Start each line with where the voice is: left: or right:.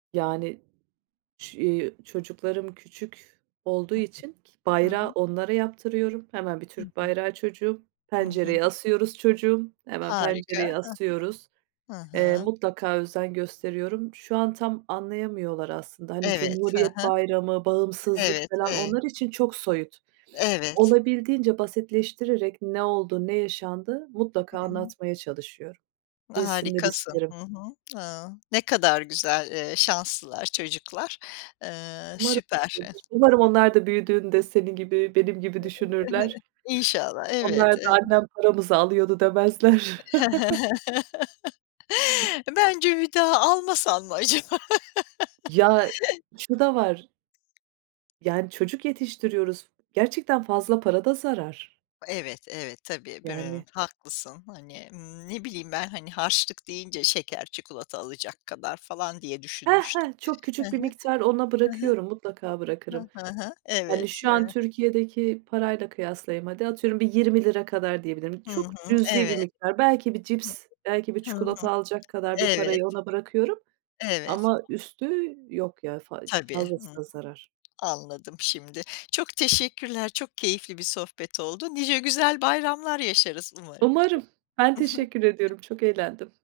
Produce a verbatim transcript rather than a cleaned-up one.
right: Yani, ç eee, çocuklarım küçük olduğu
left: Hı
right: için
left: hı. Hı
right: bayrağı
left: hı.
right: onlara yaptırıyorum. Hemen bir
left: Hı
right: Türk
left: hı.
right: bayrağı çocuğum.
left: I hı.
right: Pencereye asıyoruz çocuğum, hemen
left: Harika,
right: pencereye asıyoruz.
left: hı hı. Hı
right: Eee,
left: hı.
right: mutlaka özen gösteriyorum. Şu an tam anlayamıyorlar aslında. Hani,
left: Evet. Hı
right: Cumhuriyet
left: hı.
right: Bayramı, bağımsızlık
left: Evet,
right: falan
left: evet.
right: onlar için çok soyut.
left: Evet.
right: Olabildiğince basitleştirerek ne oldu, ne yaşandı mutlaka
left: Hıı.
right: anlatmaya çalışıyorum. Bilsinler
left: Harikasın. Hı
right: isterim.
left: hı. Hıı. Ne kadar güzel, eee, şanslılar çocuklar. Eee,
right: Umarım
left: süper.
right: öyledir. Umarım onlar da büyüdüğünde senin gibi, benim gibi düşünürler.
left: İnşallah,
right: Onlar
left: elbette.
right: da annem paramızı alıyordu demezler.
left: Bence, bir daha almasan mı acaba?
right: Ya, şu da var. Yani, çocuk yetiştiriyoruz. Gerçekten fazla para da zarar.
left: Evet, evet, tabii.
right: Yani.
left: [unintelligible] Haklısın. Hani, ımm, ne bileyim ben, hani, harçlık deyince şeker, çikolata alacak kadar falan diye
right: He
left: düşünmüştüm.
right: he, çok
left: Hı
right: küçük bir
left: hı.
right: miktar ona
left: Hı hı.
right: bırakıyorum, mutlaka bırakırım.
left: Hı hı hı.
right: Yani,
left: Evet,
right: şu an
left: eee
right: Türkiye'deki parayla kıyaslayayım. Hadi, atıyorum, bir yirmi lira kadar diyebilirim.
left: Hı
right: Çok
left: hı,
right: cüzi bir
left: evet.
right: miktar. Belki bir
left: Hı.
right: cips, belki bir
left: Hı hı.
right: çikolata alacak kadar bir
left: Evet.
right: parayı ona bırakıyorum
left: Evet.
right: ama üstü yok ya, fa
left: Tabii.
right: fazlası
left: Hı.
right: da zarar.
left: Anladım şimdi. Çok teşekkürler, çok keyifli bir sohbet oldu. Nice güzel bayramlar yaşarız umarım.
right: Umarım. Ben
left: I hı.
right: teşekkür ediyorum. Çok eğlendim.